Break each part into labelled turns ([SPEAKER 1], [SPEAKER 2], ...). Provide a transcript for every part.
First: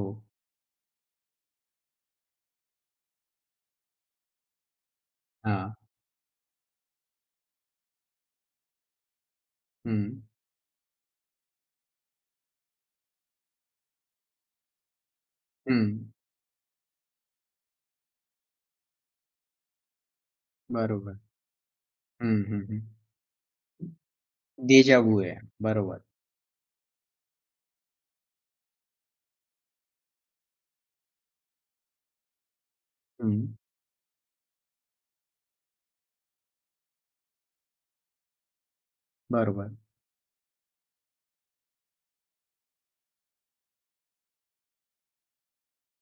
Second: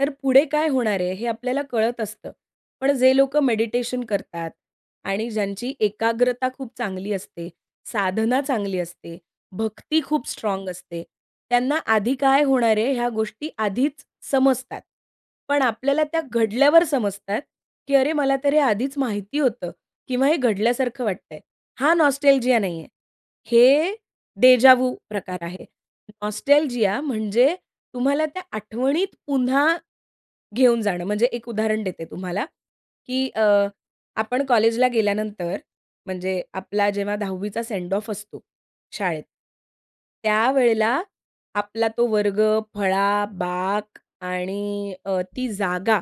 [SPEAKER 1] तर पुढे काय होणार आहे हे आपल्याला कळत असतं. पण जे लोकं मेडिटेशन करतात. आणि ज्यांची
[SPEAKER 2] हां.
[SPEAKER 1] एकाग्रता खूप चांगली असते, साधना चांगली असते, भक्ती
[SPEAKER 2] हं.
[SPEAKER 1] खूप स्ट्राँग असते, त्यांना आधी काय होणार आहे ह्या गोष्टी आधीच समजतात. पण आपल्याला
[SPEAKER 2] हं.
[SPEAKER 1] त्या घडल्यावर समजतात की अरे! मला तर हे आधीच माहिती होतं किंवा हे घडल्यासारखं
[SPEAKER 2] बरोबर.
[SPEAKER 1] वाटतं आहे. हां
[SPEAKER 2] हं,
[SPEAKER 1] नॉस्टॅल्जिया
[SPEAKER 2] हं,
[SPEAKER 1] नाही
[SPEAKER 2] हं.
[SPEAKER 1] आहे. हे देजावू
[SPEAKER 2] देजावू आहे.
[SPEAKER 1] प्रकार आहे.
[SPEAKER 2] बरोबर.
[SPEAKER 1] नॉस्टॅल्जिया म्हणजे तुम्हाला त्या आठवणीत पुन्हा घेऊन जाणं. म्हणजे एक उदाहरण देते तुम्हाला की अ,
[SPEAKER 2] हं.
[SPEAKER 1] आपण कॉलेजला गेल्यानंतर म्हणजे आपला जेव्हा 10वीचा सेंड ऑफ असतो शाळेत.
[SPEAKER 2] बरोबर.
[SPEAKER 1] त्यावेळेला आपला तो वर्ग, फळा, बाक आणि अ, ती जागा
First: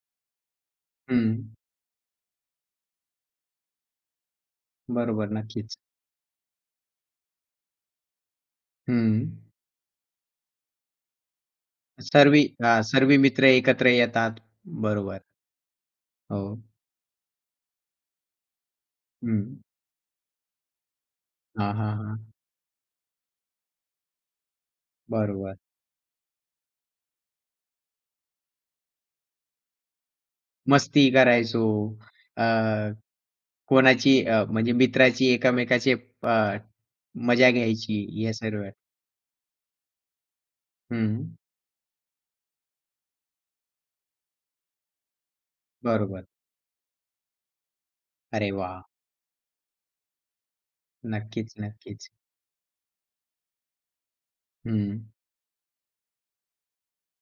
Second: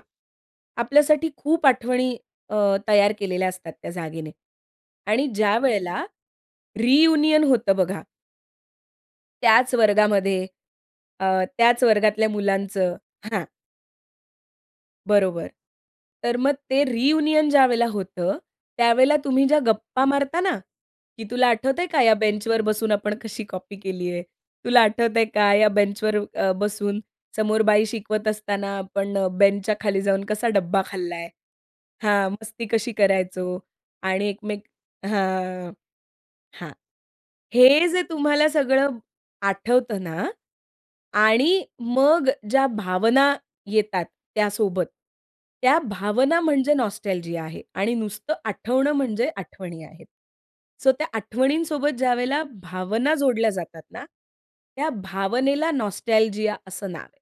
[SPEAKER 1] आपल्यासाठी
[SPEAKER 2] हं.
[SPEAKER 1] खूप आठवणी अ, तयार केलेल्या असतात त्या जागेने. आणि
[SPEAKER 2] बरोबर नक्कीच.
[SPEAKER 1] ज्यावेळेला रियुनियन होतं बघा.
[SPEAKER 2] हं.
[SPEAKER 1] त्याच वर्गामध्ये अ, त्याच वर्गातल्या
[SPEAKER 2] सर्व हां.
[SPEAKER 1] मुलांचं
[SPEAKER 2] सर्व मित्र
[SPEAKER 1] हां.
[SPEAKER 2] एकत्र येतात. बरोबर.
[SPEAKER 1] बरोबर. तर मग
[SPEAKER 2] हो.
[SPEAKER 1] ते रियुनियन ज्यावेळेला होतं, त्यावेळेला तुम्ही ज्या
[SPEAKER 2] हं.
[SPEAKER 1] गप्पा मारता ना, की "तुला
[SPEAKER 2] हां,
[SPEAKER 1] आठवतंय
[SPEAKER 2] हां,
[SPEAKER 1] का या
[SPEAKER 2] हां.
[SPEAKER 1] बेंचवर बसून आपण कशी कॉपी केली आहे. तुला आठवतंय का
[SPEAKER 2] बरोबर.
[SPEAKER 1] या बेंचवर अ, बसून समोर बाई शिकवत असताना आपण बेंचच्या खाली जाऊन कसा डब्बा
[SPEAKER 2] मस्ती
[SPEAKER 1] खाल्ला आहे?"
[SPEAKER 2] करायचो.
[SPEAKER 1] हां.
[SPEAKER 2] अ,
[SPEAKER 1] "मस्ती कशी करायचो.
[SPEAKER 2] कोणाची
[SPEAKER 1] आणि
[SPEAKER 2] अ,
[SPEAKER 1] एकमेक,"
[SPEAKER 2] म्हणजे मित्राची
[SPEAKER 1] हां
[SPEAKER 2] एकमेकाची अ,
[SPEAKER 1] हां.
[SPEAKER 2] मजा
[SPEAKER 1] हे जे
[SPEAKER 2] घ्यायची हे
[SPEAKER 1] तुम्हाला
[SPEAKER 2] सर्व.
[SPEAKER 1] सगळं आठवतं ना,
[SPEAKER 2] हं.
[SPEAKER 1] आणि मग ज्या भावना येतात त्यासोबत. त्या
[SPEAKER 2] बरोबर.
[SPEAKER 1] भावना म्हणजे नॉस्टॅल्जिया आहे. आणि नुसतं
[SPEAKER 2] अरे वाह!
[SPEAKER 1] आठवणं म्हणजे आठवणी आहेत. सो त्या
[SPEAKER 2] नक्कीच,
[SPEAKER 1] आठवणींसोबत
[SPEAKER 2] नक्कीच.
[SPEAKER 1] ज्यावेळेला भावना जोडल्या जातात ना त्या
[SPEAKER 2] हं.
[SPEAKER 1] भावनेला नॉस्टॅल्जिया असं नाव आहे.